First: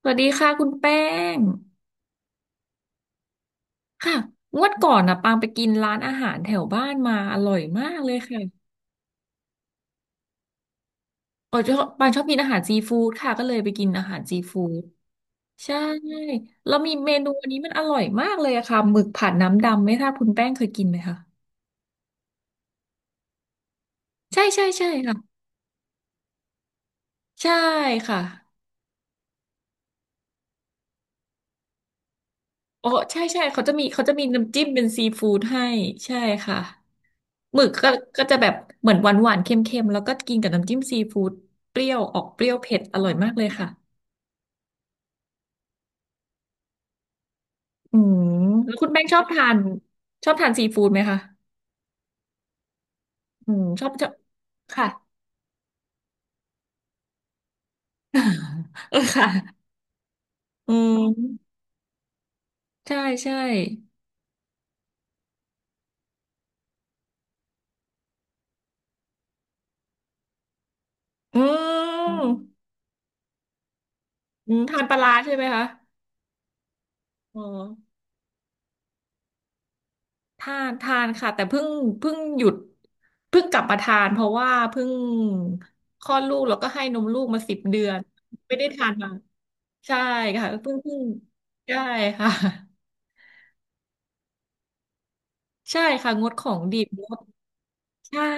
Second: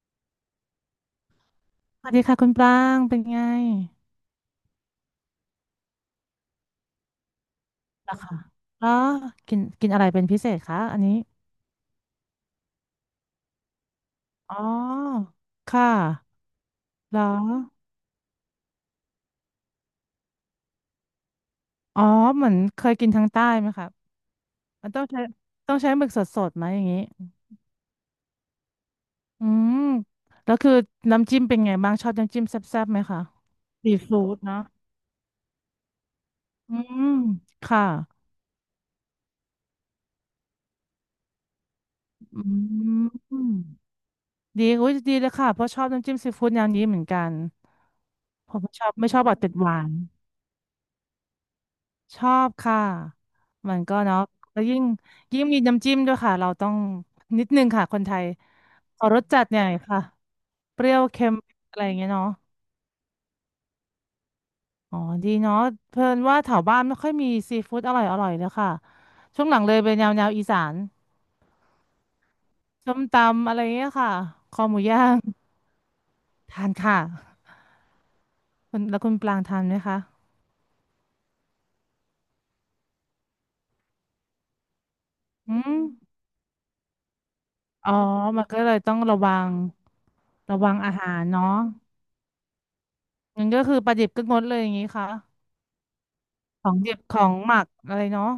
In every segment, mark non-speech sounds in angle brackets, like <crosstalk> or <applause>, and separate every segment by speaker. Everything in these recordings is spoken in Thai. Speaker 1: สวัสดีค่ะคุณแป้ง
Speaker 2: สวัสดีค่ะคุณปรางเป็นไง
Speaker 1: ค่ะงวดก่อนนะปางไปกินร้านอาหารแถวบ้านมาอร่อยมากเล
Speaker 2: ล่ะ
Speaker 1: ย
Speaker 2: ค่ะ
Speaker 1: ค่ะ
Speaker 2: แล้วกินกินอะไรเป็นพิเศษคะอันนี้
Speaker 1: ชอบปางชอบกินอาหารซีฟู้ดค่ะก็เลยไปกินอาหารซี
Speaker 2: อ๋อ
Speaker 1: ฟู้ดใช่
Speaker 2: ค่ะ
Speaker 1: แล้วมีเม
Speaker 2: แล้
Speaker 1: นูอั
Speaker 2: ว
Speaker 1: นนี้มันอร่อยมากเลยอะค่ะหมึกผัดน้ำดำไม่ทราบคุณแป้งเคยกินไหมคะ
Speaker 2: อ๋อเหมือนเคยกินทางใต้ไหมคะ
Speaker 1: ใช่ใช่ใช่
Speaker 2: มันต้องใช้
Speaker 1: ค่ะ
Speaker 2: ต้องใช้หมึกสดๆไหมอย่างนี้
Speaker 1: ใช่ค่ะ
Speaker 2: อืมแล้วคือน้ำจิ้มเป็นไงบ้างชอบน้ำจิ้มแซ่
Speaker 1: โอ้
Speaker 2: บๆไหม
Speaker 1: ใช่
Speaker 2: คะ
Speaker 1: ใช่เขาจะมี
Speaker 2: ซี
Speaker 1: เขาจะมี
Speaker 2: ฟู้ด
Speaker 1: น้ำ
Speaker 2: เนาะ
Speaker 1: จิ้มเป็นซีฟู้ดให้ใช่ค่ะ
Speaker 2: อืม
Speaker 1: หมึก
Speaker 2: ค่ะ
Speaker 1: ก็ก็จะแบบเหมือนหวานหวานเค็มๆแล้วก็กินกับน้ำจิ้มซีฟู้ดเปรี้ยวออกเป
Speaker 2: อื
Speaker 1: รี้ยวเผ็ดอร่อยมากเลยค่ะ
Speaker 2: มดีอุ้ยดีเลยค่ะเพราะชอบน้ำจิ้มซีฟู้ดแนวนี้เหมือนกัน
Speaker 1: อืม
Speaker 2: ผม
Speaker 1: แล้
Speaker 2: ไม่
Speaker 1: ว
Speaker 2: ช
Speaker 1: คุ
Speaker 2: อ
Speaker 1: ณ
Speaker 2: บ
Speaker 1: แป้ง
Speaker 2: ไม่
Speaker 1: ช
Speaker 2: ช
Speaker 1: อ
Speaker 2: อบ
Speaker 1: บ
Speaker 2: แบบ
Speaker 1: ทา
Speaker 2: ติด
Speaker 1: น
Speaker 2: หวาน
Speaker 1: ชอบทานซีฟู้ดไหมคะ
Speaker 2: ชอบค่ะ
Speaker 1: อืม
Speaker 2: มัน
Speaker 1: ชอบ
Speaker 2: ก็
Speaker 1: ชอบ
Speaker 2: เนาะแล้วยิ่ง
Speaker 1: ค่ะ
Speaker 2: ยิ่งมีน้ำจิ้มด้วยค่ะ เราต้องนิดนึงค่ะคนไทย
Speaker 1: <laughs> เออ
Speaker 2: ขอรส
Speaker 1: ค่ะ
Speaker 2: จัดหน่อยค่ะ
Speaker 1: อื
Speaker 2: เปรี้ยวเค็ม
Speaker 1: ม
Speaker 2: อะไรอย่างเงี้ยเนาะ
Speaker 1: ใช่ใช่
Speaker 2: อ๋อดีเนาะเพิ่นว่าแถวบ้านไม่ค่อยมีซีฟู้ดอร่อยเลยค่ะ ช่วงหลังเลยเป็นแนวอีสาน
Speaker 1: อืม
Speaker 2: ส้มตำอะไรเงี้ยค่ะ
Speaker 1: อื
Speaker 2: ค
Speaker 1: ม
Speaker 2: อห
Speaker 1: ทา
Speaker 2: มู
Speaker 1: นปลา
Speaker 2: ย่า
Speaker 1: ร้า
Speaker 2: ง
Speaker 1: ใช่ไหมคะ
Speaker 2: ทานค่ะ
Speaker 1: อ๋อ
Speaker 2: คุณแล้วคุณปลางทานไหมคะ
Speaker 1: ทานทานค่ะแต่เพิ่งหยุดเพิ่งกลับมาทานเพราะว่าเพิ่ง
Speaker 2: อืม
Speaker 1: คลอดลูกแล้วก็ให้นมลูกมาสิบเดื
Speaker 2: อ๋
Speaker 1: อ
Speaker 2: อ
Speaker 1: น
Speaker 2: มัน
Speaker 1: ไม่
Speaker 2: ก็
Speaker 1: ได้
Speaker 2: เลย
Speaker 1: ทาน
Speaker 2: ต้อง
Speaker 1: มา
Speaker 2: ระวัง
Speaker 1: ใช่ค่ะ
Speaker 2: ระวั
Speaker 1: เพิ่
Speaker 2: ง
Speaker 1: ง
Speaker 2: อา
Speaker 1: เพิ่ง
Speaker 2: หารเนาะ
Speaker 1: ใช่ค่ะ
Speaker 2: งั้นก็คือปลาดิบก็งดเลยอย่างงี้ค่ะ
Speaker 1: ใช่ค่ะงดของ
Speaker 2: ของ
Speaker 1: ดิบ
Speaker 2: ดิบของหมักอะไร
Speaker 1: ใช่
Speaker 2: เนาะ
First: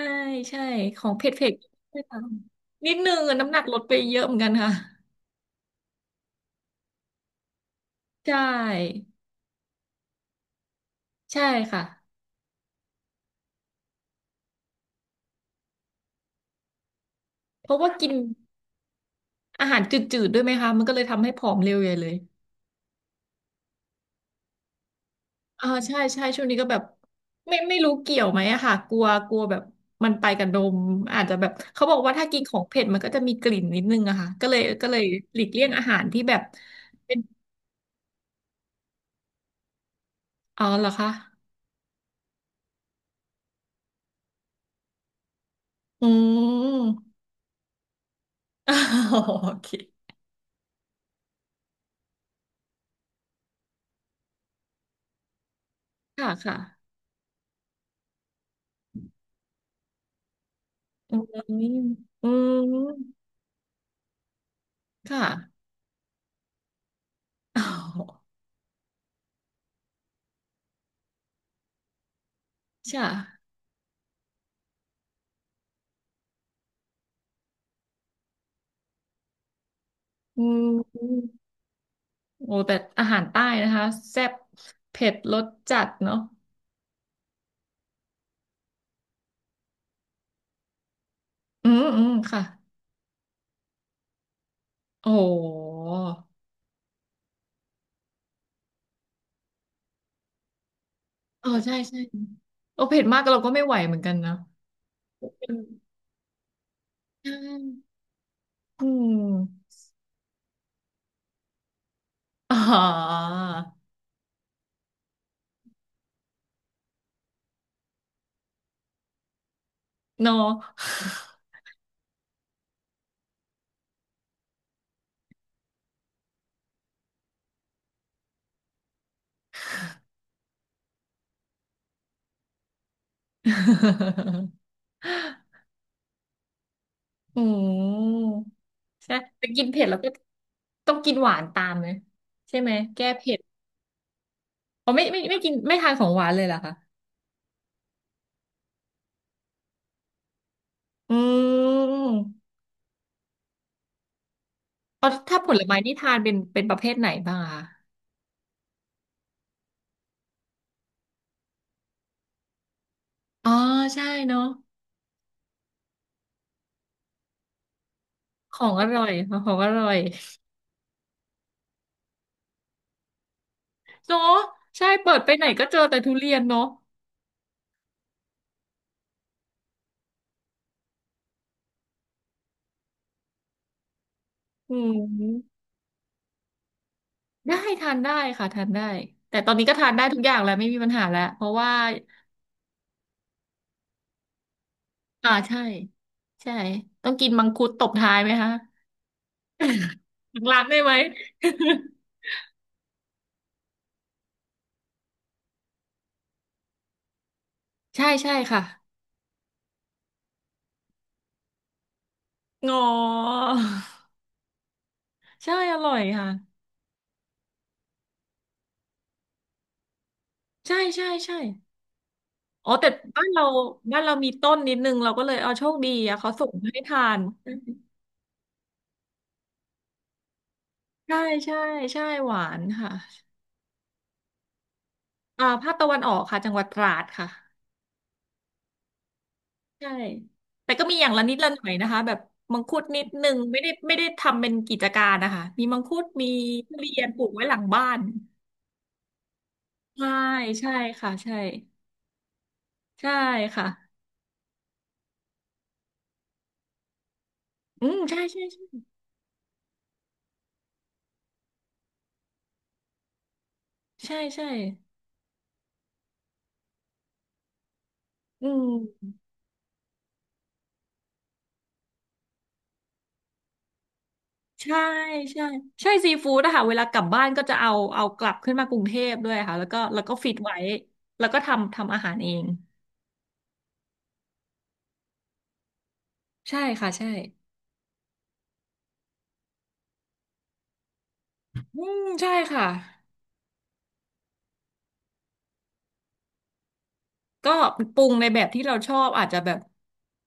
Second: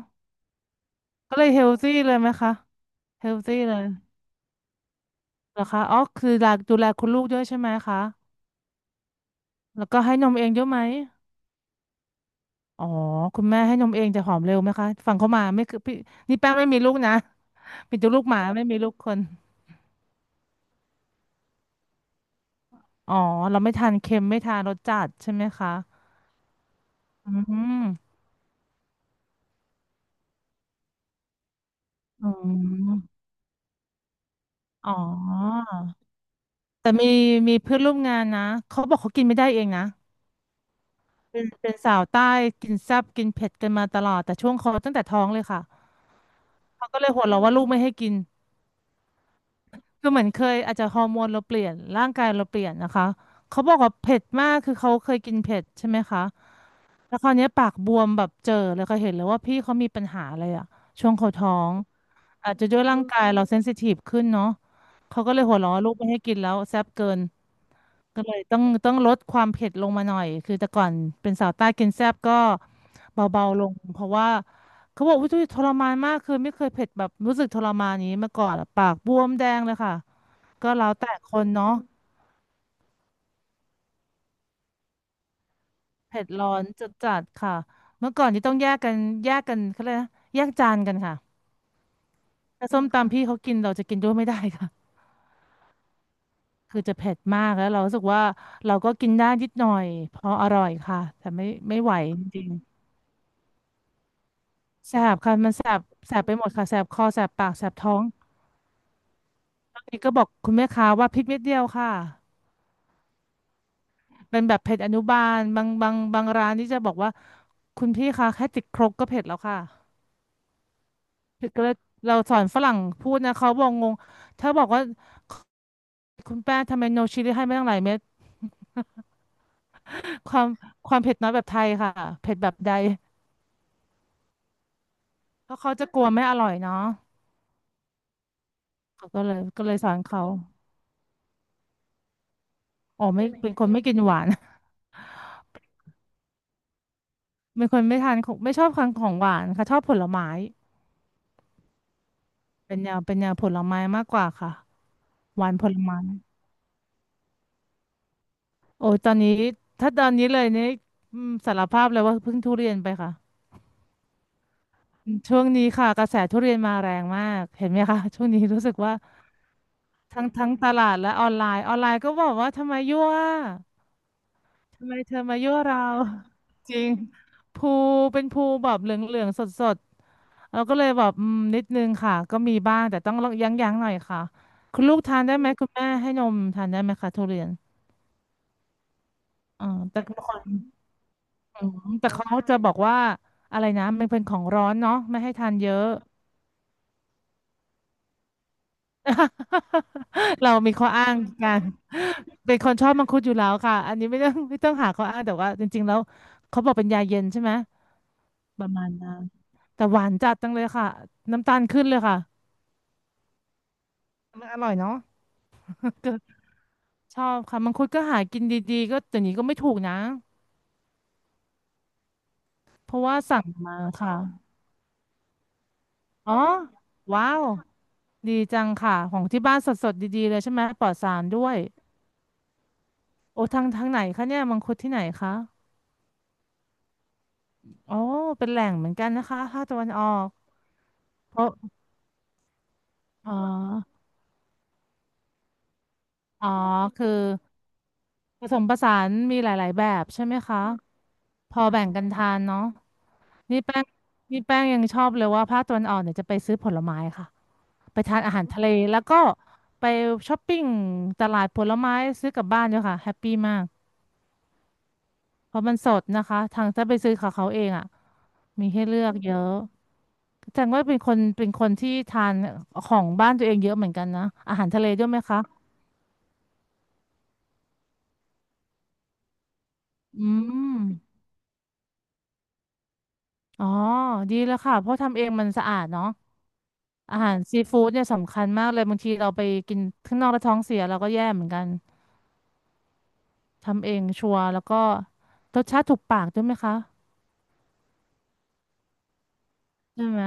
Speaker 1: ใช่ของเผ็ด
Speaker 2: ก็เล
Speaker 1: เผ็
Speaker 2: ย
Speaker 1: ด
Speaker 2: เฮลซี่
Speaker 1: ด้วย
Speaker 2: เลย
Speaker 1: ค่ะ
Speaker 2: ไหมคะ
Speaker 1: นิดนึง
Speaker 2: เฮ
Speaker 1: อะ
Speaker 2: ล
Speaker 1: น้ำห
Speaker 2: ซี่
Speaker 1: นัก
Speaker 2: เล
Speaker 1: ลด
Speaker 2: ย
Speaker 1: ไปเยอะเหมือนกันค่ะ
Speaker 2: เหรอคะอ๋อคือดูแลคุณลูกด้วยใช่ไหมคะ
Speaker 1: ใช่
Speaker 2: แล้วก็ให้นมเองด้วยอะไหม
Speaker 1: ใช่ค่ะ
Speaker 2: อ๋อคุณแม่ให้นมเองแต่หอมเร็วไหมคะฟังเขามาไม่คือพี่นี่แป้งไม่มีลูกนะ
Speaker 1: เพราะ
Speaker 2: <laughs>
Speaker 1: ว่า
Speaker 2: เป็น
Speaker 1: กิ
Speaker 2: แต่
Speaker 1: น
Speaker 2: ลูกหมาไม่มีลูกคน
Speaker 1: อาหารจืดๆด้วยไหมคะมันก็เลยทำให้ผอมเร็วใหญ่เลย
Speaker 2: อ๋อเราไม่ทานเค็มไม่ทานรสจัดใช่ไหม
Speaker 1: อ่า
Speaker 2: คะ
Speaker 1: ใช่ใช่ช่วงนี้ก็แบบ
Speaker 2: อื
Speaker 1: ไม่
Speaker 2: ม
Speaker 1: รู้เกี่ยวไหมอะค่ะกลัวกลัวแบบมันไปกับนมอาจจะแบบเขาบอกว่าถ้า
Speaker 2: อื
Speaker 1: กินของเผ็ดมันก็
Speaker 2: ม
Speaker 1: จะมีกลิ่นนิดนึงอะค่ะก็เลยก็
Speaker 2: อ๋อ
Speaker 1: เลยหลีกเลี่ยงอาหารที่แบบ
Speaker 2: แต่มี
Speaker 1: เป็น
Speaker 2: มีเพื่อนร่วมงานนะเขาบอกเขากินไม่ได้เองนะ
Speaker 1: อ๋อเหรอคะ
Speaker 2: เป็นสาวใต้กินแซ่บกินเผ็ดกันมาตลอดแต่ช่วงเขาตั้งแต่ท้องเลยค่ะ
Speaker 1: อื
Speaker 2: เขาก็เล
Speaker 1: ม
Speaker 2: ยหัวเราะว่าลูกไม่ให้กิน
Speaker 1: <laughs> โอเค
Speaker 2: คือเหมือนเคยอาจจะฮอร์โมนเราเปลี่ยนร่างกายเราเปลี่ยนนะคะเขาบอกว่าเผ็ดมากคือเขาเคยกินเผ็ดใช่ไหมคะ
Speaker 1: ค่ะค่ะ
Speaker 2: แล้วคราวเนี้ยปากบวมแบบเจอเลยค่ะเห็นเลยว่าพี่เขามีปัญหาอะไรอะช่ว
Speaker 1: อื
Speaker 2: งเขา
Speaker 1: ม
Speaker 2: ท้อง
Speaker 1: อื
Speaker 2: อาจจะด้วยร่าง
Speaker 1: ม
Speaker 2: กายเราเซนซิทีฟขึ้นเนาะ
Speaker 1: ค่ะ
Speaker 2: เขาก็เลยหัวเราะว่าลูกไม่ให้กินแล้วแซ่บเกิน
Speaker 1: <laughs> อ๋อ
Speaker 2: ก็เลยต้องลดความเผ็ดลงมาหน่อยคือแต่ก่อนเป็นสาวใต้กินแซ่บก็
Speaker 1: ใช่
Speaker 2: เบาๆลงเพราะว่าเขาบอกว่าทุยทรมานมากคือไม่เคยเผ็ดแบบรู้สึกทรมานยนี้มาก่อนอะปากบวมแดงเลยค่ะ
Speaker 1: อืม
Speaker 2: ก็แล้วแต่คนเนาะ
Speaker 1: โอ้แต่อาหารใต้นะคะแซ่บเผ็ดรสจัดเนาะ
Speaker 2: เผ็ดร้อนจัดจัดค่ะเมื่อก่อนนี่ต้องแยกกันแยกกันเขาเรียกนะแยกจานกันค่ะ
Speaker 1: อืมอืมค่ะ
Speaker 2: ถ้าส้มตำพี่เขากินเราจะกินด้วยไม่ได้ค่ะ
Speaker 1: โอ้โห
Speaker 2: คือจะเผ็ดมากแล้วเรารู้สึกว่าเราก็กินได้นิดหน่อยพออร่อยค่ะแต่
Speaker 1: เอ
Speaker 2: ไม่
Speaker 1: อใช่
Speaker 2: ไม่ไหว
Speaker 1: ใช่
Speaker 2: จริง
Speaker 1: โอ้เผ็ดมากเราก็ไม่ไหวเหมือนกันนะ
Speaker 2: แสบค่ะมัน
Speaker 1: อื
Speaker 2: แสบ
Speaker 1: ม
Speaker 2: แสบไปหมดค่ะแสบคอแส
Speaker 1: ใช่
Speaker 2: บปากแสบท้อง
Speaker 1: อืม
Speaker 2: ตอนนี้ก็บอกคุณแม่ค้าว่าพริกเม็ดเดียวค่ะ
Speaker 1: <laughs> อ๋อ
Speaker 2: เป็นแบบเผ็ดอนุบาลบางร้านนี่จะบอกว่าคุณพี่คะแค่ติดครกก็เผ็ดแล้วค่ะ
Speaker 1: เนอะ
Speaker 2: ก็เลยเราสอนฝรั่งพูดนะเขาบอกงงถ้าบอกว่าคุณแป้ทำไมโนชิลลี่ให้ไม่ตั้งหลายเม็ดความความเผ็ดน้อยแบบไทยค่ะเผ็ดแบบใด
Speaker 1: <laughs>
Speaker 2: เพราะเขาจะกลัวไม่อร่อยเนาะ
Speaker 1: อืม
Speaker 2: เขา
Speaker 1: ใช่
Speaker 2: ก็เลย
Speaker 1: แต่กิ
Speaker 2: ก็
Speaker 1: น
Speaker 2: เลย
Speaker 1: เผ็ด
Speaker 2: สอ
Speaker 1: แล้ว
Speaker 2: น
Speaker 1: ก็
Speaker 2: เขา
Speaker 1: ต้องกินหวานตามเลยใช่ไหม
Speaker 2: อ๋
Speaker 1: แก้
Speaker 2: อไม่
Speaker 1: เผ็ด
Speaker 2: เป็นคนไม่กินหวาน
Speaker 1: อ๋อไม่ไม่ไม่กินไม่ทานของหวานเลยเหรอคะ
Speaker 2: เป็นคนไม่ทานของไม่ชอบทานของหวานค่ะชอบผลไม้
Speaker 1: อืม
Speaker 2: เป็นแนวผลไม้มากกว่าค่ะ
Speaker 1: อ๋อถ้า
Speaker 2: ห
Speaker 1: ผ
Speaker 2: วาน
Speaker 1: ล
Speaker 2: ผ
Speaker 1: ไม้
Speaker 2: ล
Speaker 1: นี่
Speaker 2: ไม้
Speaker 1: ทานเป็นเป็นประเภทไหนบ้างอะคะ
Speaker 2: โอ้ยตอนนี้ถ้าตอนนี้เลยนี่อืมสารภาพเลยว่าเพิ่งทุเรียนไปค่ะ
Speaker 1: อ๋อใช่เนาะ
Speaker 2: ช่วงนี้ค่ะกระแสทุเรียนมาแรงมากเห็นไหมคะ <laughs> ช่วงนี้
Speaker 1: ข
Speaker 2: รู้
Speaker 1: อ
Speaker 2: สึ
Speaker 1: ง
Speaker 2: ก
Speaker 1: อ
Speaker 2: ว่า
Speaker 1: ร่อยของอร่อย
Speaker 2: ทั้งตลาดและออนไลน์ก็บอกว่าทำไมยั่ว
Speaker 1: เนาะ
Speaker 2: ทำ
Speaker 1: ใช่
Speaker 2: ไม
Speaker 1: เปิ
Speaker 2: เธอ
Speaker 1: ดไป
Speaker 2: มา
Speaker 1: ไหน
Speaker 2: ยั่ว
Speaker 1: ก็เจ
Speaker 2: เรา
Speaker 1: อแต่ทุเรียนเนาะ
Speaker 2: <laughs> จริงภูเป็นภูแบบเหลืองๆสดๆเราก็เลยแบบอืมนิดนึงค่ะก็มีบ้างแต่ต้องยั้งๆหน่อยค่ะ
Speaker 1: อื
Speaker 2: คุณลูกทานได้ไหม
Speaker 1: ม
Speaker 2: คุณแม่ให้นมทานได้ไหมคะทุเรียน
Speaker 1: ได้ทานได้ค่ะทานได้แต่ตอน
Speaker 2: ออ
Speaker 1: นี้
Speaker 2: อ
Speaker 1: ก็ทาน
Speaker 2: แต่
Speaker 1: ได้ทุก
Speaker 2: บาง
Speaker 1: อ
Speaker 2: ค
Speaker 1: ย่าง
Speaker 2: น
Speaker 1: แล้วไม่มีปัญหาแล้วเพราะ
Speaker 2: อื
Speaker 1: ว่า
Speaker 2: มแต่เขาจะบอกว่าอะไรนะมันเป็นของร้อนเนาะไม่
Speaker 1: อ่า
Speaker 2: ให้ทาน
Speaker 1: ใช่
Speaker 2: เยอะ
Speaker 1: ใช่ต้องกินมังคุดตบท้ายไหมคะหลั
Speaker 2: <laughs>
Speaker 1: ง
Speaker 2: เรา
Speaker 1: ร้าน
Speaker 2: มี
Speaker 1: ได้
Speaker 2: ข้อ
Speaker 1: ไหม
Speaker 2: อ้างกันเป็นคนชอบมังคุดอยู่แล้วค่ะอันนี้ไม่ต้องหาข้ออ้างแต่ว่าจริงๆแล้วเขาบอกเป็นยาเย็นใช่ไหม
Speaker 1: <laughs> ใช่ใช่ค่ะ
Speaker 2: ประมาณนั้นแต่หวานจัดจังเลยค่ะน้ำตาลขึ้นเลยค่ะ
Speaker 1: งอ
Speaker 2: มันอร่อยเนาะ
Speaker 1: ใช่อร่อยค่ะ
Speaker 2: <laughs> ชอบค่ะมังคุดก็หากินดีๆก็แต่นี้ก็ไม่ถูกนะ
Speaker 1: ใช่ใช่ใช่ อ๋อแต่
Speaker 2: เพราะว่า
Speaker 1: บ้านเรา
Speaker 2: สั่งมา
Speaker 1: บ้านเรา
Speaker 2: ค่ะ
Speaker 1: มีต้นนิดนึงเราก็เลยเอาโชคดีอะเขา
Speaker 2: อ๋อ
Speaker 1: ส่งให้ทาน
Speaker 2: ว้าวดีจังค่ะของที่บ้านสดๆดีๆเลยใช่ไหมปลอดสา
Speaker 1: ใช่
Speaker 2: รด้ว
Speaker 1: ใช่
Speaker 2: ย
Speaker 1: ใช่หวานค่ะ
Speaker 2: โอ้ทางไหนคะเนี่ยมังคุดที่ไหนคะ
Speaker 1: ภาคตะวันออกค่ะจังหวัดตราดค่ะ
Speaker 2: อ๋อเป็นแหล่งเหมือนกันนะคะภาคตะวั
Speaker 1: ใช่
Speaker 2: นออก
Speaker 1: แต่ก็มีอย่างละนิ
Speaker 2: เพ
Speaker 1: ดละ
Speaker 2: ราะ
Speaker 1: หน่อยนะคะแบบมังคุดนิดนึ
Speaker 2: อ๋อ
Speaker 1: งไม่ได้ทำเป็นกิจการนะคะมีมังคุดมี
Speaker 2: อ๋อ
Speaker 1: ทุเรีย
Speaker 2: คื
Speaker 1: น
Speaker 2: อ
Speaker 1: ปลูกไว้หลังบ้าน
Speaker 2: ผสมผสานมีหลายๆแบบ
Speaker 1: ใช่
Speaker 2: ใช่ไหมคะ
Speaker 1: ใช่ค่ะใช่
Speaker 2: พอแบ่งกันทานเนาะ
Speaker 1: ใช่
Speaker 2: นี่
Speaker 1: ค่ะ
Speaker 2: แป้งนี่แป้งยังชอบเลยว่าภาคตะวันออกเนี่ยจะไปซื้อผลไม้ค่ะ
Speaker 1: อื
Speaker 2: ไป
Speaker 1: ม
Speaker 2: ทา
Speaker 1: ใช่
Speaker 2: นอา
Speaker 1: ใช่
Speaker 2: หารทะเล
Speaker 1: ใช่
Speaker 2: แล้วก็ไปช้อปปิ้งตลาดผลไม้ซื้อกลับบ้านด้วยค่ะแฮปปี้มาก
Speaker 1: ใช่ใช่
Speaker 2: เพราะมันสดนะคะทางถ้าไปซื้อของเขาเองอ่ะ
Speaker 1: อืม
Speaker 2: มีให้เลือกเยอะแสดงว่าเป็นคนที่ทานของบ้านตัวเองเยอะเหมือนกันนะอาหาร
Speaker 1: ใช่
Speaker 2: ทะเลด้วยไหมคะ
Speaker 1: ใช่ใช่ซีฟู้ดนะคะเวลากลับบ้านก็จะเอาเอากลับขึ้นมากรุงเทพด้วยค่ะแล้วก็
Speaker 2: อื
Speaker 1: ฟิตไว้
Speaker 2: ม
Speaker 1: แล้วก็ทำอาหารเอง
Speaker 2: อ๋อดีแล้วค่ะเพราะทำเองมันสะอาดเนาะ
Speaker 1: ใช่ค่ะใช่
Speaker 2: อาหารซีฟู้ดเนี่ยสำคัญมากเลยบางทีเราไปกินข้างนอกแล้วท้องเสียเราก็แย่เหมือน
Speaker 1: อ
Speaker 2: กัน
Speaker 1: ืมใช่ค่ะ
Speaker 2: ทำเองชัวร์แล้วก็รสชาติถูกปากด้วยไหมคะ
Speaker 1: ก็ปรุงในแบบที่เราชอบอาจจะแบบ
Speaker 2: ใช่ไหม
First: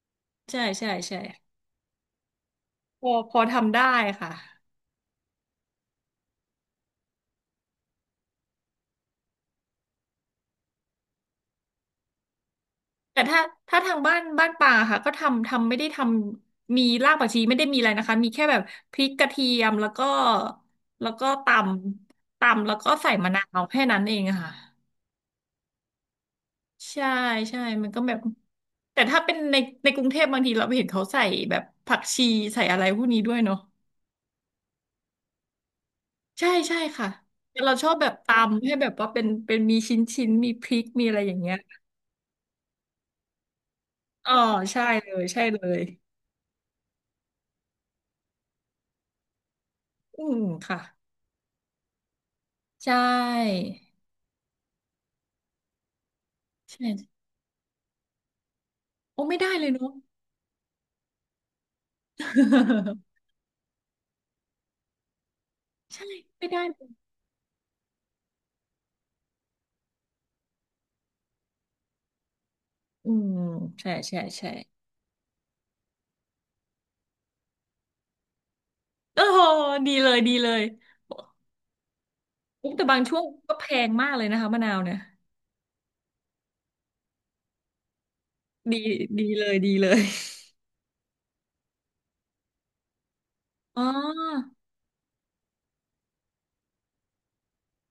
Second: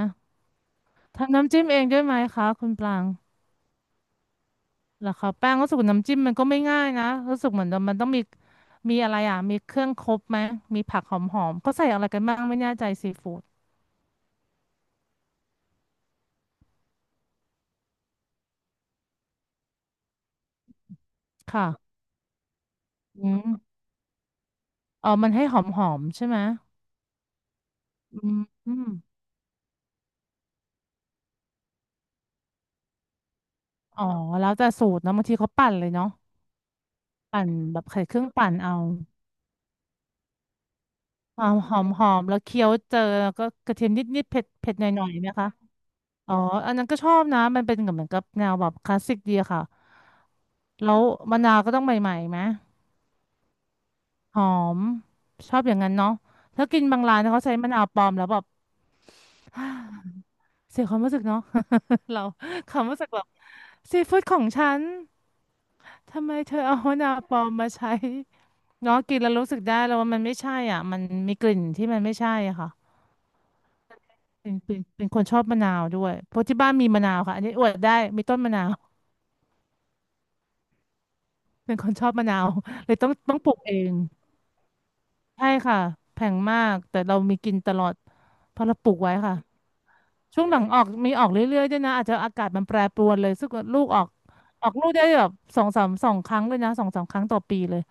Speaker 1: ใช่ใช่ใช่
Speaker 2: ทำน้ำจิ้มเองด้วยไหมคะคุณปรา
Speaker 1: พ
Speaker 2: ง
Speaker 1: อพอทำได้ค่ะ
Speaker 2: เหรอคะแป้งรู้สึกว่าน้ำจิ้มมันก็ไม่ง่ายนะรู้สึกเหมือนมันต้องมีมีอะไรอ่ะมีเครื่องครบไหมมีผักหอมๆก็ใส่อะไรกันบ้างไม่แน่ใจซี
Speaker 1: แต่
Speaker 2: ฟู้
Speaker 1: ถ้า
Speaker 2: ด
Speaker 1: ถ้าทางบ้านบ้านป่าค่ะก็ทำไม่ได้ทำมีรากผักชีไม่ได้มีอะไรนะคะมีแค่แบบพริกกระเทียมแล้วก็แล้วก็ต
Speaker 2: ค่ะ
Speaker 1: ำตำแล้วก็ใส่
Speaker 2: อื
Speaker 1: มะนาว
Speaker 2: ม
Speaker 1: แค่นั้นเองอะค่ะ
Speaker 2: อ๋อมันให้หอมๆใช่ไหม
Speaker 1: ใช่ใช่มันก็แบ
Speaker 2: อื
Speaker 1: บ
Speaker 2: มอม
Speaker 1: แต่ถ้าเป็นในในกรุงเทพบางทีเราไปเห็นเขาใส่แบบผักชีใส่อะไรพวกนี้ด้วยเนาะ
Speaker 2: อ๋อแล้วแต่สูตรเนอะบางทีเขาปั่นเลยเนาะ
Speaker 1: ใช่ใช่ค่ะ
Speaker 2: ปั่น
Speaker 1: แต่เรา
Speaker 2: แบ
Speaker 1: ช
Speaker 2: บ
Speaker 1: อบ
Speaker 2: ใส่
Speaker 1: แบ
Speaker 2: เค
Speaker 1: บ
Speaker 2: รื่องปั่น
Speaker 1: ตำให้
Speaker 2: เอา
Speaker 1: แบบว่าเป็นเป็นมีชิ้นชิ้นมีพริกมีอะไรอย่า
Speaker 2: ค
Speaker 1: ง
Speaker 2: วา
Speaker 1: เงี้ย
Speaker 2: มหอมๆแล้วเคี้ยวเจอแล้วก็กระเทียมนิด
Speaker 1: อ๋อ
Speaker 2: ๆเผ็ดเผ็ด
Speaker 1: ใช่
Speaker 2: หน่อ
Speaker 1: เล
Speaker 2: ยๆ
Speaker 1: ย
Speaker 2: ไหม
Speaker 1: ใช่
Speaker 2: คะ
Speaker 1: เลย
Speaker 2: อ๋ออันนั้นก็ชอบนะมันเป็นเหมือนกับแนวแบบคลาสสิกดีอะค่ะ
Speaker 1: อืมค่ะ
Speaker 2: แล้วมะนาวก็ต้องใหม่ๆไหม
Speaker 1: ใช่
Speaker 2: หอมชอบอย่างนั้นเนาะถ้ากิน
Speaker 1: ใช่
Speaker 2: บางร้านเขาใช้มะนาวปลอมแล้วแบบ
Speaker 1: โอ้ไม่ได้เลยเนาะ
Speaker 2: <gasps> เสียความรู้สึกเนาะ <laughs> เราความ
Speaker 1: <laughs>
Speaker 2: รู้สึกแบบซีฟู้ดของฉัน
Speaker 1: ใช่
Speaker 2: ทำไม
Speaker 1: ไม่
Speaker 2: เธ
Speaker 1: ได้
Speaker 2: อเอา
Speaker 1: เลย
Speaker 2: มะนาวปลอมมาใช้เนาะกินแล้วรู้สึกได้แล้วว่ามันไม่ใช่อ่ะมันมีกลิ่นที่มันไม่ใช่อะค่ะ
Speaker 1: อืมใช่ใช่ใช่
Speaker 2: เป็นคนชอบมะนาวด้วยเพราะที่บ้านมีมะนาวค่ะอันนี้อวดได้มีต้นมะนาว <laughs>
Speaker 1: โอ้โหดีเลยดีเลย
Speaker 2: เป็นคนชอบมะนาว
Speaker 1: อุ๊ยแต่
Speaker 2: เลย
Speaker 1: บาง
Speaker 2: ต้อง
Speaker 1: ช่วง
Speaker 2: ต้องปลู
Speaker 1: ก็
Speaker 2: ก
Speaker 1: แพ
Speaker 2: เอ
Speaker 1: ง
Speaker 2: ง
Speaker 1: มากเลยนะคะมะนาวเนี่ย
Speaker 2: ใช่ค่ะแพงมากแต่เรามีกินตลอดเพราะเรา
Speaker 1: ดี
Speaker 2: ปลูกไว้
Speaker 1: ดี
Speaker 2: ค่ะ
Speaker 1: เลยดีเลย
Speaker 2: ช่วงหลังออกมีออกเรื่อยๆด้วยนะอาจจะอากาศมันแปรปรวนเลยซึ่งลู
Speaker 1: อ๋อ
Speaker 2: กออกออกลูกได้แบบสองสามสองครั้งเลยนะสองสามครั้งต่อปีเลย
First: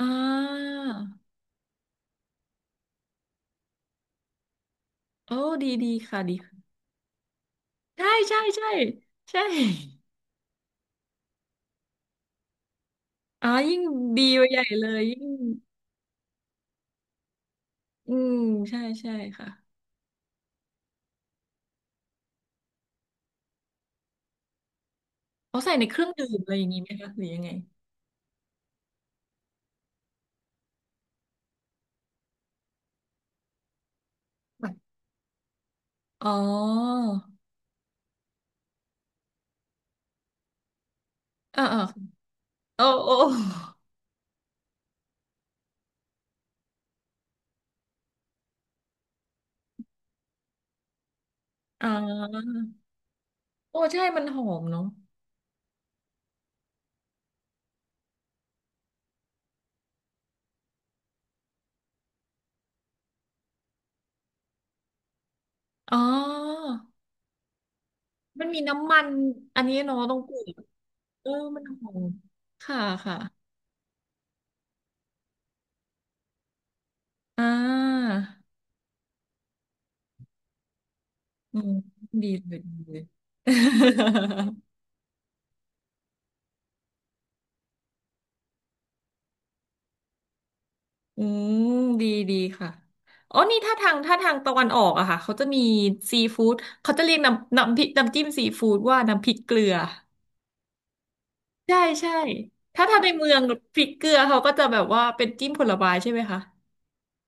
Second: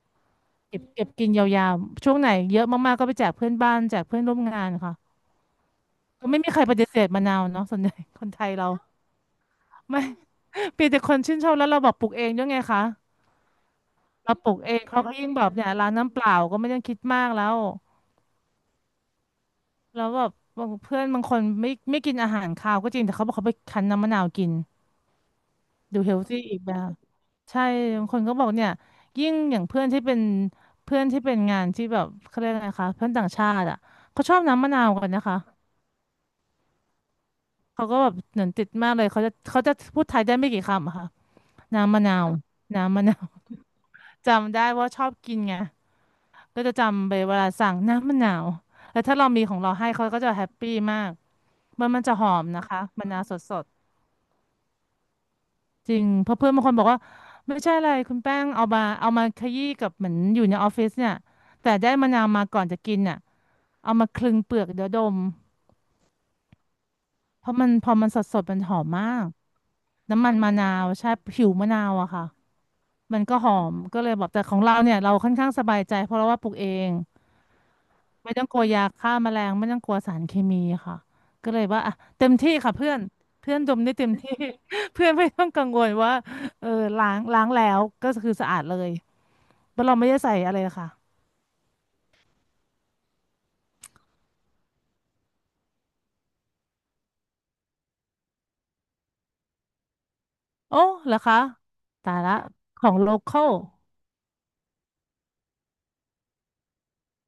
Speaker 1: อ่า
Speaker 2: เก็บกินยาวๆช่วงไหนเยอะมากๆก็ไปแจกเพื่อนบ้านแจกเพื่อนร่วมงานค่ะ
Speaker 1: โอ้ดีดีค่ะ
Speaker 2: ก็
Speaker 1: ดี
Speaker 2: ไม่มีใคร
Speaker 1: ค่ะ
Speaker 2: ปฏิเสธมะนาวเนาะส่วนใหญ่
Speaker 1: ใช่
Speaker 2: <laughs> คน
Speaker 1: ใช่
Speaker 2: ไทย
Speaker 1: ใช่
Speaker 2: เรา
Speaker 1: <laughs> ใช่
Speaker 2: ไม่ <laughs> เีแต่คนชื่นชอบแล้วเราบอกปลูกเองด้วยไงคะ
Speaker 1: อ๋อยิ่งดี
Speaker 2: เรา
Speaker 1: ไป
Speaker 2: ปลู
Speaker 1: ให
Speaker 2: ก
Speaker 1: ญ่
Speaker 2: เอง
Speaker 1: เลย
Speaker 2: เขาก็
Speaker 1: ยิ่ง
Speaker 2: ยิ่งแบบเนี่ยร้านน้ำเปล่าก็ไม่ต้องคิดมากแล้ว
Speaker 1: อืมใช่ใช่ค่ะ
Speaker 2: แล้วแบบบางเพื่อนบางคนไม่กินอาหารคาวก็จริงแต่เขาบอกเขาไปคั้นน้ำมะนาวกิน
Speaker 1: เอาใส่ในเค
Speaker 2: ดู
Speaker 1: รื่อง
Speaker 2: เฮล
Speaker 1: ดื่
Speaker 2: ตี้
Speaker 1: มอะไร
Speaker 2: อี
Speaker 1: อ
Speaker 2: ก
Speaker 1: ย่าง
Speaker 2: แบ
Speaker 1: งี้ไหม
Speaker 2: บ
Speaker 1: คะหรือยังไง
Speaker 2: ใช่บางคนก็บอกเนี่ยยิ่งอย่างเพื่อนที่เป็นเพื่อนที่เป็นงานที่แบบเขาเรียกอะไรคะเพื่อนต่างชาติอ่ะเขาชอบน้ำมะนาวกันนะคะ
Speaker 1: อ๋อ
Speaker 2: เขาก็แบบเหมือนติดมากเลยเขาจะพูดไทยได้ไม่กี่คำอะค่ะ
Speaker 1: เออเออ
Speaker 2: น้ำมะนาว
Speaker 1: โอ้
Speaker 2: น้ำมะ
Speaker 1: โอ้
Speaker 2: นาว <laughs> จำได้ว่าชอบกินไงก็จะจำไปเวลาสั่งน้ำมะนาวแล้วถ้าเรามีของเราให้เขาก็จะแฮปปี้มาก
Speaker 1: <laughs>
Speaker 2: มั
Speaker 1: อ่า
Speaker 2: นมันจะหอมนะคะมะนาวสด
Speaker 1: โอ้ใช่มันหอมเนาะ
Speaker 2: จริงเพราะเพื่อนบางคนบอกว่าไม่ใช่อะไรคุณแป้งเอามาขยี้กับเหมือนอยู่ในออฟฟิศเนี่ยแต่ได้มะนาวมาก่อนจะกินเนี่ยเอามาคลึงเปลือกเดี๋ยวดม
Speaker 1: อ๋อ
Speaker 2: เพราะมันพอมันสด
Speaker 1: มัน
Speaker 2: มั
Speaker 1: มี
Speaker 2: นหอม
Speaker 1: น้ำมั
Speaker 2: มา
Speaker 1: น
Speaker 2: ก
Speaker 1: อันนี้เนาะตรง
Speaker 2: น้ำ
Speaker 1: ก
Speaker 2: มัน
Speaker 1: ลุ่ม
Speaker 2: มะนาวใช่
Speaker 1: เออ
Speaker 2: ผิว
Speaker 1: มัน
Speaker 2: มะนา
Speaker 1: หอ
Speaker 2: ว
Speaker 1: ม
Speaker 2: อะค่ะ
Speaker 1: ค่ะค่ะ
Speaker 2: มันก็หอมก็เลยบอกแต่ของเราเนี่ยเราค่อนข้างสบายใจเพราะเราว่าปลูกเอง
Speaker 1: อ่า
Speaker 2: ไม่ต้องกลัวยาฆ่าแมลงไม่ต้องกลัวสารเคมีค่ะก็
Speaker 1: อื
Speaker 2: เลย
Speaker 1: ม
Speaker 2: ว่าอ่ะเต็
Speaker 1: ดี
Speaker 2: มที่
Speaker 1: เลย
Speaker 2: ค่ะ
Speaker 1: ดี
Speaker 2: เพื่
Speaker 1: เล
Speaker 2: อน
Speaker 1: ย
Speaker 2: เพื่อนดมได้เต็มที่
Speaker 1: <laughs>
Speaker 2: <laughs> เพื่อนไม่ต้องกังวลว่าเออล้างแล้วก็คือสะอาดเลยเพราะเราไม่ได้ใส่อะไรเลยค่ะ
Speaker 1: อืมดีดีค่ะอ๋อนี่ถ้าทางตะวันออกอะค่ะเขาจะมีซีฟู้ดเขาจะเรียกน้ำน้ำพริกน้ำจิ้มซีฟู้ดว่าน้ำพริกเกลือ
Speaker 2: โอ้เหรอคะ
Speaker 1: ใช่ใช่
Speaker 2: ตายละข
Speaker 1: ถ้า
Speaker 2: องโล
Speaker 1: ในเมื
Speaker 2: ค
Speaker 1: อ
Speaker 2: อ
Speaker 1: ง
Speaker 2: ล
Speaker 1: พริกเกลือเขาก็จะแบบว่าเป็นจิ้มผลไม้ใช่ไหมคะ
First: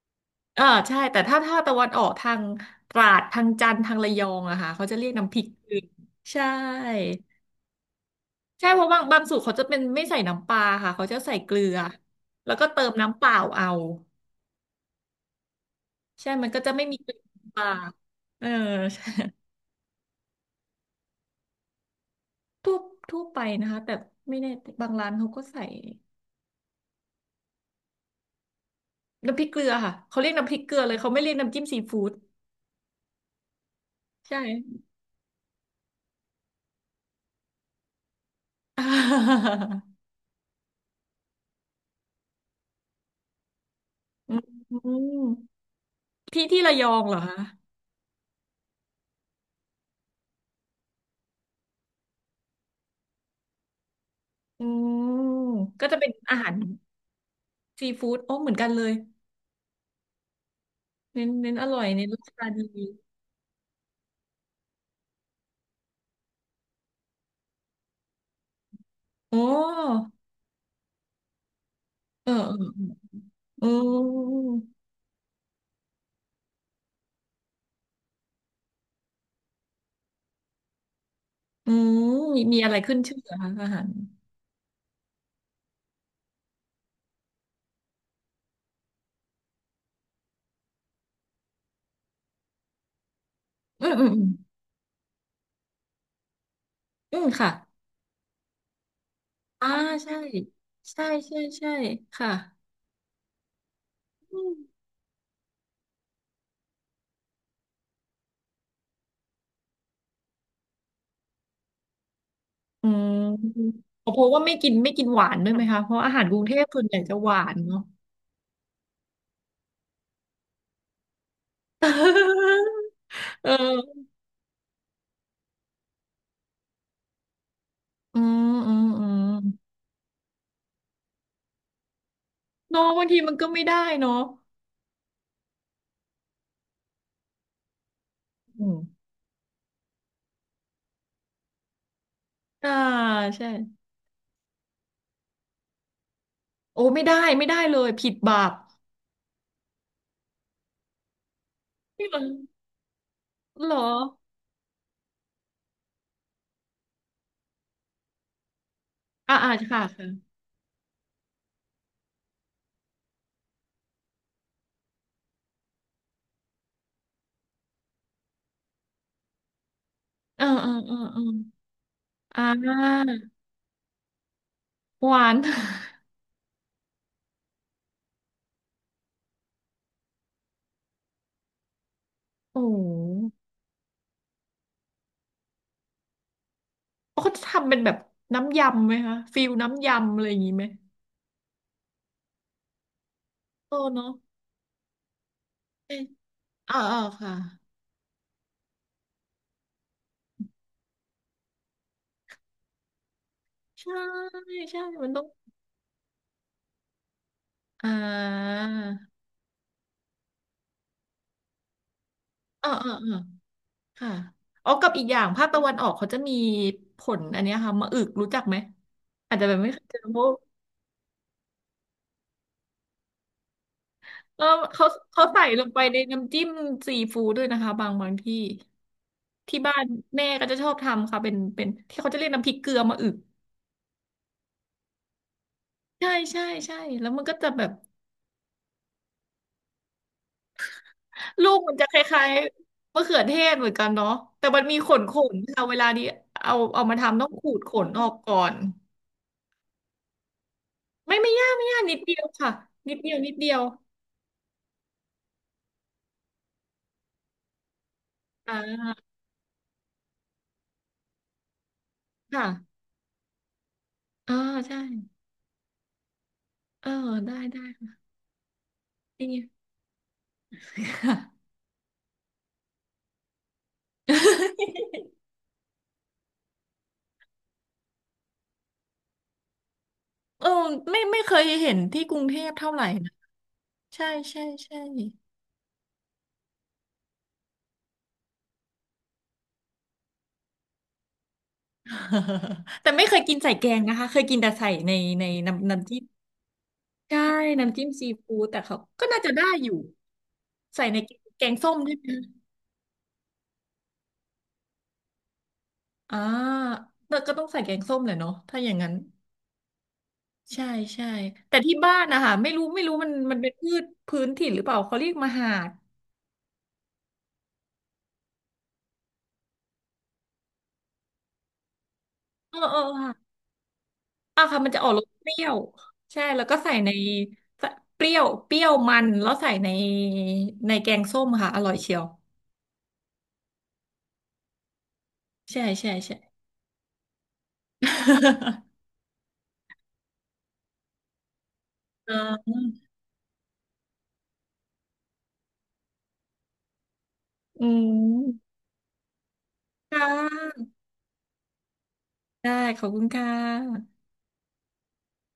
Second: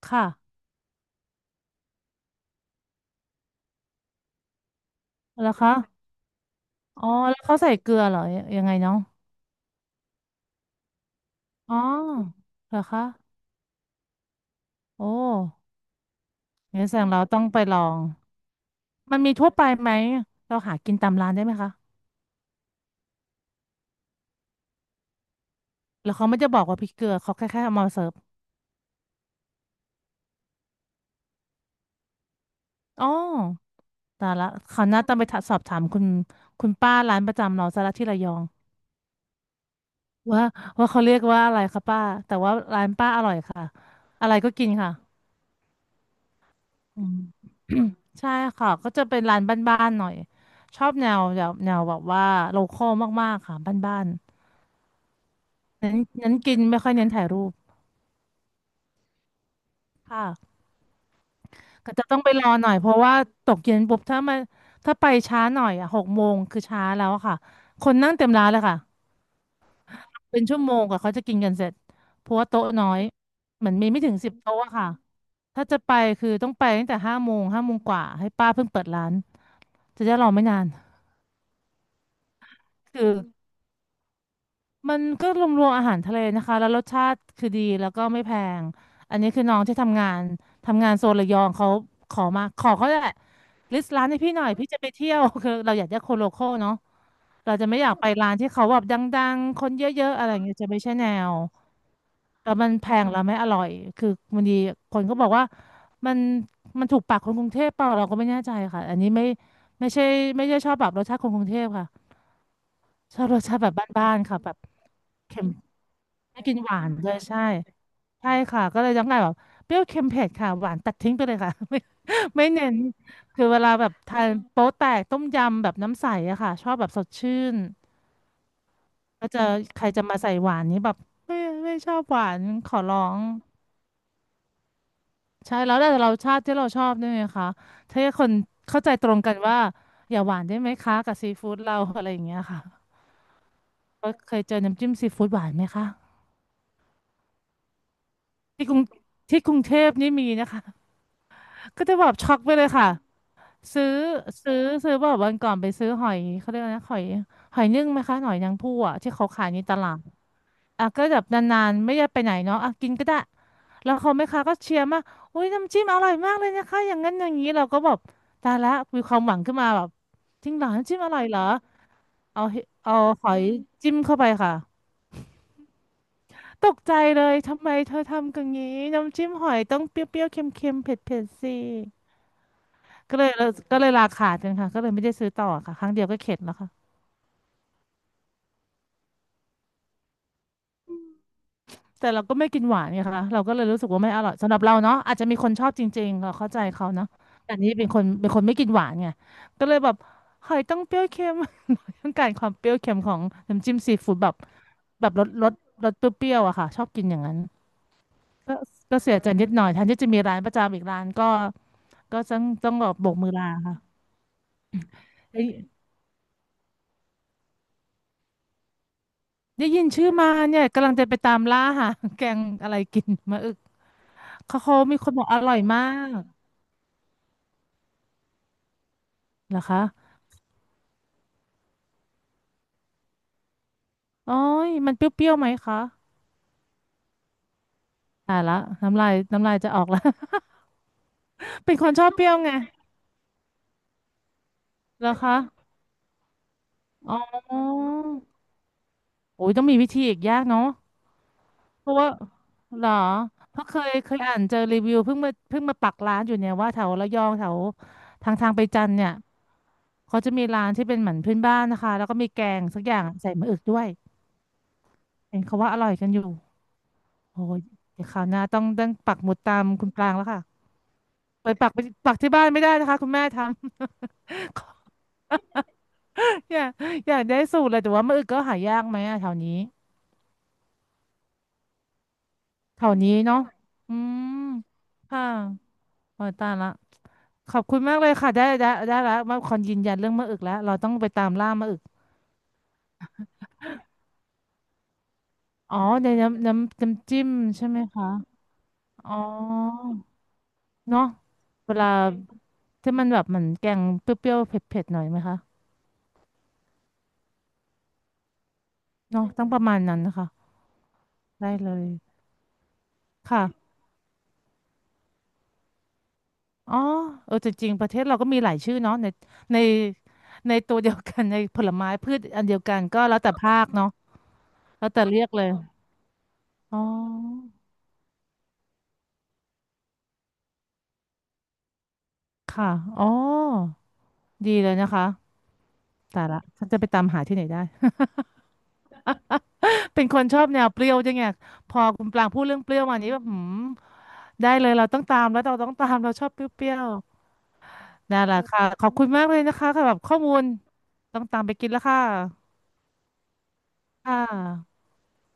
Speaker 2: ค่ะ
Speaker 1: เออใช่แต่ถ้าตะวันออกทางตราดทางจันทร์ทางระยองอะค่ะเขาจะเรียกน้ำพริ
Speaker 2: เห
Speaker 1: ก
Speaker 2: รอ
Speaker 1: เก
Speaker 2: คะ
Speaker 1: ลือใช่
Speaker 2: อ๋อแล้วเขาใส่เกลือเหรอยัง
Speaker 1: ใช่
Speaker 2: ไง
Speaker 1: เพราะ
Speaker 2: เนาะ
Speaker 1: บางสูตรเขาจะเป็นไม่ใส่น้ำปลาค่ะเขาจะใส่เกลื
Speaker 2: อ๋
Speaker 1: อ
Speaker 2: อ
Speaker 1: แล้วก็
Speaker 2: เหรอ
Speaker 1: เติม
Speaker 2: คะ
Speaker 1: น้ำเปล่าเอา
Speaker 2: โอ้
Speaker 1: ใช่มันก็จะไม่
Speaker 2: งั้นแส
Speaker 1: มี
Speaker 2: ดง
Speaker 1: กลิ่
Speaker 2: เราต้อง
Speaker 1: น
Speaker 2: ไป
Speaker 1: ปา
Speaker 2: ลอ
Speaker 1: ก
Speaker 2: ง
Speaker 1: เออใช่
Speaker 2: มันมีทั่วไปไหมเราหากินตามร้านได้ไหมคะ
Speaker 1: ทั่วไปนะคะแต่ไม่แน่บางร้านเขาก็ใส่
Speaker 2: แล้วเขาไม่จะบอกว่าพริกเกลือเขาแค่เอามาเสิร์ฟ
Speaker 1: น้ำพริกเกลือค่ะเขาเรียกน้ำพริกเกลือเลย เขาไม่เรียกน้ำจิ้มซีฟู้ด
Speaker 2: อ๋อแต่
Speaker 1: ใช่
Speaker 2: ละเขาวหน้าต้องไปถาสอบถามคุณป้าร้านประจำเราซะละที่ระยอง
Speaker 1: <laughs> อา
Speaker 2: ว่าว่าเขาเรียกว่าอะไรคะป้าแต่ว่าร้านป้าอร่อยค่ะอะไรก็กิน
Speaker 1: อื
Speaker 2: ค่ะ
Speaker 1: มที่ระยอ
Speaker 2: อื
Speaker 1: งเห
Speaker 2: ม
Speaker 1: รอคะ
Speaker 2: <coughs> ใช่ค่ะก็จะเป็นร้านบ้านๆหน่อยชอบแนวแบบว่าโลคอลมากๆค่ะบ้าน
Speaker 1: อืม
Speaker 2: ๆ
Speaker 1: ก็
Speaker 2: นั้
Speaker 1: จะ
Speaker 2: น
Speaker 1: เป็น
Speaker 2: นั้
Speaker 1: อา
Speaker 2: น
Speaker 1: หาร
Speaker 2: กินไม่ค่อยเน้นถ่ายรูป
Speaker 1: ซีฟู้ดโอ้เหมือนกันเลย
Speaker 2: ค่ะ
Speaker 1: เน้นอร่อย
Speaker 2: ก็
Speaker 1: เน้
Speaker 2: จะ
Speaker 1: น
Speaker 2: ต้อ
Speaker 1: รา
Speaker 2: งไปร
Speaker 1: คา
Speaker 2: อ
Speaker 1: ดี
Speaker 2: หน่อยเพราะว่าตกเย็นปุ๊บถ้ามาถ้าไปช้าหน่อยอ่ะหกโมงคือช้าแล้วอะค่ะคนนั่งเต็มร้านเลยค่ะ
Speaker 1: โอ้
Speaker 2: เป็นชั่วโมงกว่าเขาจะกินกันเสร็จเพ
Speaker 1: เอ
Speaker 2: ราะว่าโต๊ะน้อ
Speaker 1: อ
Speaker 2: ย
Speaker 1: เอ
Speaker 2: เห
Speaker 1: ออื
Speaker 2: มือนมีไม่ถึงสิบโต๊ะอะ
Speaker 1: ม
Speaker 2: ค่ะถ้าจะไปคือต้องไปตั้งแต่ห้าโมงห้าโมงกว่าให้ป้าเพิ่งเปิดร้านจะได้รอไม่นาน
Speaker 1: อืมมีอะไรขึ้น
Speaker 2: คือ
Speaker 1: ชื่อเหรอคะอาหาร
Speaker 2: มันก็รวมๆอาหารทะเลนะคะแล้วรสชาติคือดีแล้วก็ไม่แพงอันนี้คือน้องที่ทำงานทำงานโซนระยองเขาขอมาขอเขาแหละลิ
Speaker 1: อื
Speaker 2: ส
Speaker 1: ม
Speaker 2: ต์
Speaker 1: อื
Speaker 2: ร้าน
Speaker 1: ม
Speaker 2: ให้
Speaker 1: อืม
Speaker 2: พี่หน่อยพี่จะไปเที่ยว <laughs> คือเราอยากได้คนโลคอลเนาะ
Speaker 1: อืมค่ะ
Speaker 2: เราจะไม่อยากไปร้านที่เขาแบบดังๆค
Speaker 1: อ่า
Speaker 2: นเยอะ
Speaker 1: ใช่
Speaker 2: ๆอะไรอย่างเงี้ยจะไม่ใช่
Speaker 1: ใช่
Speaker 2: แนว
Speaker 1: ใช่ใช่ค่ะ
Speaker 2: แต่มันแพงแล้วไม่อร่อย คือ
Speaker 1: อื
Speaker 2: บางที
Speaker 1: ม
Speaker 2: คนก็บอกว่ามันมันถูกปากคนกรุงเทพเปล่าเราก็ไม่แน่ใจค่ะ อันนี้ไม่ใช่ไม่ใช่ชอบแบบรสชาติคนกรุงเทพค่ะ
Speaker 1: อื
Speaker 2: ชอบรสชาติแบบ
Speaker 1: มพ
Speaker 2: บ้านๆ
Speaker 1: สา์
Speaker 2: ค่ะ
Speaker 1: ว่า
Speaker 2: แบ
Speaker 1: ไม่
Speaker 2: บ
Speaker 1: กินไม่กินหวาน
Speaker 2: เค็ม
Speaker 1: ด้วยไหมคะเพราะอาหารกรุ
Speaker 2: ไม่
Speaker 1: งเท
Speaker 2: กิน
Speaker 1: พ
Speaker 2: ห
Speaker 1: ส่
Speaker 2: วา
Speaker 1: วน
Speaker 2: น
Speaker 1: ใหญ่
Speaker 2: เล
Speaker 1: จะ
Speaker 2: ย
Speaker 1: หวา
Speaker 2: ใช่
Speaker 1: นเนาะ
Speaker 2: ใช่ค่ะก็เลยต้องการแบบเปรี้ยวเค็มเผ็ดค่ะหวานตัดทิ้งไปเลยค่ะ <laughs> ไม่เน้น
Speaker 1: <laughs>
Speaker 2: คือ
Speaker 1: เ
Speaker 2: เวลาแบบ
Speaker 1: ออ
Speaker 2: ทานโป๊แตกต้มยำแบบน้ำใสอะค่ะชอบแบบสดชื่น
Speaker 1: อืมอืมอืม
Speaker 2: ก็จะใครจะมาใส่หวานนี้แบบไม่ไม่ชอบหวานขอ
Speaker 1: เน้อง
Speaker 2: ร้อ
Speaker 1: บางที
Speaker 2: ง
Speaker 1: มันก็ไม่ได้เนาะ
Speaker 2: ใช่แล้วแต่เราชาติที่เราชอบด้วยไหมคะถ้าคน
Speaker 1: อืม
Speaker 2: เข้าใจตรงกันว่าอย่าหวานได้ไหมคะกับซีฟู้ดเราอะไรอย่างเงี้ยค่ะ
Speaker 1: อ่าใช่
Speaker 2: ก็เคยเจอน้ำจิ้มซีฟู้ดหวานไหมคะ
Speaker 1: โอ้ไม่ได้ไม่ได้เลยผิดบาป
Speaker 2: ที่กรุงที่กรุงเทพนี่มีนะคะก็จะแบ
Speaker 1: นี่
Speaker 2: บ
Speaker 1: เหรอ
Speaker 2: ช็อกไปเลยค่ะ
Speaker 1: เหรอ
Speaker 2: ซื้อซื้อแบบวันก่อนไปซื้อหอยเขาเรียกอะไรนะหอยหอยนึ่งไหมคะหอยนางผู้อะที่เขา
Speaker 1: อ่า
Speaker 2: ขาย
Speaker 1: อ่า
Speaker 2: ในต
Speaker 1: ค่ะ
Speaker 2: ลาด
Speaker 1: ค่ะ
Speaker 2: อ่ะก็แบบนานๆไม่ได้ไปไหนเนาะอ่ะกินก็ได้แล้วเขาแม่ค้าก็เชียร์มากอุ้ยน้ำจิ้มอร่อยมากเลยนะคะอย่างนั้นอย่างนี้เราก็แบบตายละมีความหวังขึ้นมาแบบ
Speaker 1: เออ
Speaker 2: จริงเหร
Speaker 1: เอ
Speaker 2: อ
Speaker 1: อ
Speaker 2: น้ำ
Speaker 1: เออ
Speaker 2: จิ้มอ
Speaker 1: เอ
Speaker 2: ร่อ
Speaker 1: อ
Speaker 2: ยเหรอ
Speaker 1: อ่
Speaker 2: เอาเฮเอา
Speaker 1: า
Speaker 2: หอยจิ้มเข้าไปค่ะ
Speaker 1: หวาน <laughs>
Speaker 2: ตกใจเลยทำไมเธอทำกันงี้น้ำจิ้มหอยต้องเปรี้ยวๆเค็มๆเผ็ดๆสิ
Speaker 1: โอ้โ
Speaker 2: ก็เลย
Speaker 1: ห
Speaker 2: ก็เลยราขาดกันค่ะก็เลยไม่ได้ซื้อต่อค่ะครั้งเดียวก็เข็ดแล้วค่ะ
Speaker 1: เขาจะทำเป็นแบบน้ำยำไหมคะฟิลน้ำยำอะไรอย่างงี้ไหม
Speaker 2: แต่เราก็ไม่กินหวานไงคะเราก็เลย
Speaker 1: โต
Speaker 2: รู้สึกว่า
Speaker 1: เนาะ
Speaker 2: ไม่อร่อยสำหรับเราเนาะอาจจะมีคนชอบจ
Speaker 1: เอะ
Speaker 2: ริงๆเราเข้าใจ
Speaker 1: อ่า
Speaker 2: เขา
Speaker 1: อ่า
Speaker 2: เนาะ
Speaker 1: ค่ะ
Speaker 2: แต่นี่เป็นคนเป็นคนไม่กินหวานไงก็เลยแบบหอยต้องเปรี้ยวเค็ม <laughs> ต้องการความเปรี้ยวเค็มของน้ำจิ้ม
Speaker 1: ใช่
Speaker 2: ซีฟู้ดแบบ
Speaker 1: ใช่
Speaker 2: แบ
Speaker 1: มัน
Speaker 2: บ
Speaker 1: ต้อง
Speaker 2: รสเปรี้ยวๆอะค่ะชอบกินอย่างนั้น
Speaker 1: อ่
Speaker 2: ก็
Speaker 1: า
Speaker 2: ก็เสียใจนิดหน่อยแทนที่จะมีร้านประจำอีกร้านก็ต้อง
Speaker 1: อ่า
Speaker 2: ต้องแบ
Speaker 1: อ่า
Speaker 2: บโบ
Speaker 1: อ่า
Speaker 2: กมือลาค่ะ
Speaker 1: ค่ะอ๋อกับอีกอย่าง
Speaker 2: ได้
Speaker 1: ภาคตะวันออกเขาจะมีผลอันเนี้ยค่ะมะอึกรู้จักไหมอาจจะแบบ
Speaker 2: ได้
Speaker 1: ไม่เค
Speaker 2: ยิ
Speaker 1: ย
Speaker 2: น
Speaker 1: เจอ
Speaker 2: ชื่อ
Speaker 1: เพ
Speaker 2: มา
Speaker 1: ราะ
Speaker 2: เนี่ยกำลังจะไปตามล่าหาแกงอะไรกินมาอึก
Speaker 1: เออ
Speaker 2: เขา
Speaker 1: เขา
Speaker 2: มีคนบอกอ
Speaker 1: ใส่
Speaker 2: ร่อย
Speaker 1: ลงไป
Speaker 2: มา
Speaker 1: ใน
Speaker 2: ก
Speaker 1: น้ำจิ้
Speaker 2: เ
Speaker 1: มซีฟู้ดด้วยนะคะบางที่
Speaker 2: หร
Speaker 1: ที่
Speaker 2: อ
Speaker 1: บ้า
Speaker 2: คะ
Speaker 1: นแม่ก็จะชอบทำค่ะเป็นที่เขาจะเรียกน้ำพริกเกลือมะอึก
Speaker 2: โอ้ยมันเปรี้ยวๆไหมคะ
Speaker 1: ใช่ใช่ใช่แล้วมันก็จะแบบ
Speaker 2: ตายละน้ำลายน้ำลายจะออกแล้ว
Speaker 1: ลูก
Speaker 2: <laughs>
Speaker 1: มั
Speaker 2: เป็
Speaker 1: น
Speaker 2: น
Speaker 1: จะ
Speaker 2: คน
Speaker 1: ค
Speaker 2: ชอบเป
Speaker 1: ล้า
Speaker 2: รี้
Speaker 1: ย
Speaker 2: ยวไง
Speaker 1: ๆมะเขือเทศเหมือนกันเนาะแต่มันมีขน
Speaker 2: เหรอคะ
Speaker 1: ค่ะเวลานี้เอามา
Speaker 2: อ๋
Speaker 1: ทำต้อง
Speaker 2: อ
Speaker 1: ขูดขนออกก่อน
Speaker 2: โอ้ยต้องมีวิธีอีกยากเนาะ
Speaker 1: ไม่ไม่ยากไม่ยาก
Speaker 2: เพ
Speaker 1: นิ
Speaker 2: ราะ
Speaker 1: ด
Speaker 2: ว่า
Speaker 1: เดียวค่ะ
Speaker 2: เหรอ
Speaker 1: นิดเดียวนิดเดีย
Speaker 2: เพ
Speaker 1: ว
Speaker 2: ราะเคยอ่านเจอรีวิวเพิ่งมาปักร้านอยู่เนี่ยว่าแถวระยองแถวทางไปจันท
Speaker 1: อ่า
Speaker 2: ร์เนี่ยเขาจะมีร้านที่เป็นเหมือนพื้นบ้านนะคะแล้วก็มีแกง
Speaker 1: ค่ะ
Speaker 2: สักอย่างใส่มะอึกด้วย
Speaker 1: อ่าใช่
Speaker 2: เห็นเขาว่าอร่อยกันอยู่
Speaker 1: เออได้
Speaker 2: โอ้ย
Speaker 1: ได้ <laughs> ค่ะ
Speaker 2: เดี๋ยวคราวหน้าต้องปักห
Speaker 1: นี่
Speaker 2: มุดตามคุณปรางแล้วค่ะ
Speaker 1: ค
Speaker 2: ไป
Speaker 1: ่ะ
Speaker 2: ปักไปปักที่บ้านไม่ได้นะคะคุณแม่ทำ อยากอยากได้สูตรเลยแต่ว่ามือึก็หายากไหมอะแถวนี้
Speaker 1: เออไม่ไม่เคยเห็นที่กรุงเทพเท่าไห
Speaker 2: แถ
Speaker 1: ร่
Speaker 2: วนี้
Speaker 1: นะ
Speaker 2: เนาะอื
Speaker 1: ใช่
Speaker 2: ม
Speaker 1: ใช่ใช่
Speaker 2: ค่ะโอ้ยตายละขอบคุณมากเลยค่ะได้ได้ได้แลวมาคอนยืนยันเรื่องมะอึกแล้วเราต้องไปตามล่ามะอึก
Speaker 1: <laughs> แต่ไม่เคยกินใส่แกงนะคะเคยกินแต่ใส่ในในน้ำ
Speaker 2: อ๋อ
Speaker 1: จิ้ม
Speaker 2: ในน้ำน้ำน้ำ
Speaker 1: ใช่
Speaker 2: จิ้มใช่
Speaker 1: น้ำ
Speaker 2: ไหม
Speaker 1: จิ้ม
Speaker 2: คะ
Speaker 1: ซีฟู้ดแต่เขาก็
Speaker 2: อ๋อ
Speaker 1: น่าจะได้อยู่ใส่ใน
Speaker 2: เนาะ
Speaker 1: แกงส้
Speaker 2: เว
Speaker 1: ม
Speaker 2: ลา
Speaker 1: ด้วยนะ
Speaker 2: ที่มันแบบเหมือนแกงเปรี้ยวๆเผ็ดๆหน่อยไหมคะ
Speaker 1: อ่าแต่ก็ต้องใส่แกงส้มแหละเนาะถ้าอย่างนั้น
Speaker 2: เนาะต้องประมาณนั้นนะคะ
Speaker 1: ใช่ใช่
Speaker 2: ได้
Speaker 1: แต่
Speaker 2: เล
Speaker 1: ที่
Speaker 2: ย
Speaker 1: บ้านนะคะไม่รู้ไม่รู้มันเป็นพื
Speaker 2: ค่ะ
Speaker 1: ชพื้นถิ่นหรือเปล่าเขาเรียกมหาด
Speaker 2: อ๋อเออจริงๆประเทศเราก็มีหลายชื่อเนาะในในตัวเดียวกัน <laughs> ในผลไม้พืชอัน
Speaker 1: เอ
Speaker 2: เดี
Speaker 1: อ
Speaker 2: ยวกั
Speaker 1: เอ
Speaker 2: น
Speaker 1: อ
Speaker 2: ก็แล้ว
Speaker 1: ค่ะ
Speaker 2: แต่ภาคเนาะ
Speaker 1: อ่ะค่ะมันจะอ
Speaker 2: แล้
Speaker 1: อ
Speaker 2: ว
Speaker 1: กร
Speaker 2: แต่
Speaker 1: ส
Speaker 2: เรีย
Speaker 1: เป
Speaker 2: ก
Speaker 1: รี้
Speaker 2: เล
Speaker 1: ย
Speaker 2: ย
Speaker 1: วใช่แล้วก็ใส่
Speaker 2: อ๋
Speaker 1: ใน
Speaker 2: อ
Speaker 1: ใส่เปรี้ยวมันแล้วใส่ในในแกงส้มค่ะอร่อยเชียว
Speaker 2: ค่ะอ๋อดีเลยนะคะ
Speaker 1: ใช่ใช่ใช่
Speaker 2: แต่ละฉันจะไปตามหาที่ไหนได้
Speaker 1: <laughs>
Speaker 2: <laughs> เป็นคนชอบแนวเปรี้ยวจังไงพอคุณ
Speaker 1: อ่
Speaker 2: ปรางพูดเรื่
Speaker 1: า
Speaker 2: องเปรี้ยวมานี้แบบหืมได้เลยเราต้องตามแล้วเราต้องตามเราชอบเปรี้ยว
Speaker 1: อื
Speaker 2: ๆนั่นแหละ
Speaker 1: ม
Speaker 2: ค่ะขอบคุณมากเลยนะคะสำหรั
Speaker 1: ค่
Speaker 2: บข้อมูล
Speaker 1: ะ
Speaker 2: ต้องตามไปกินแล้วค่ะ
Speaker 1: ได้ขอบคุณค่ะ
Speaker 2: ค่ะ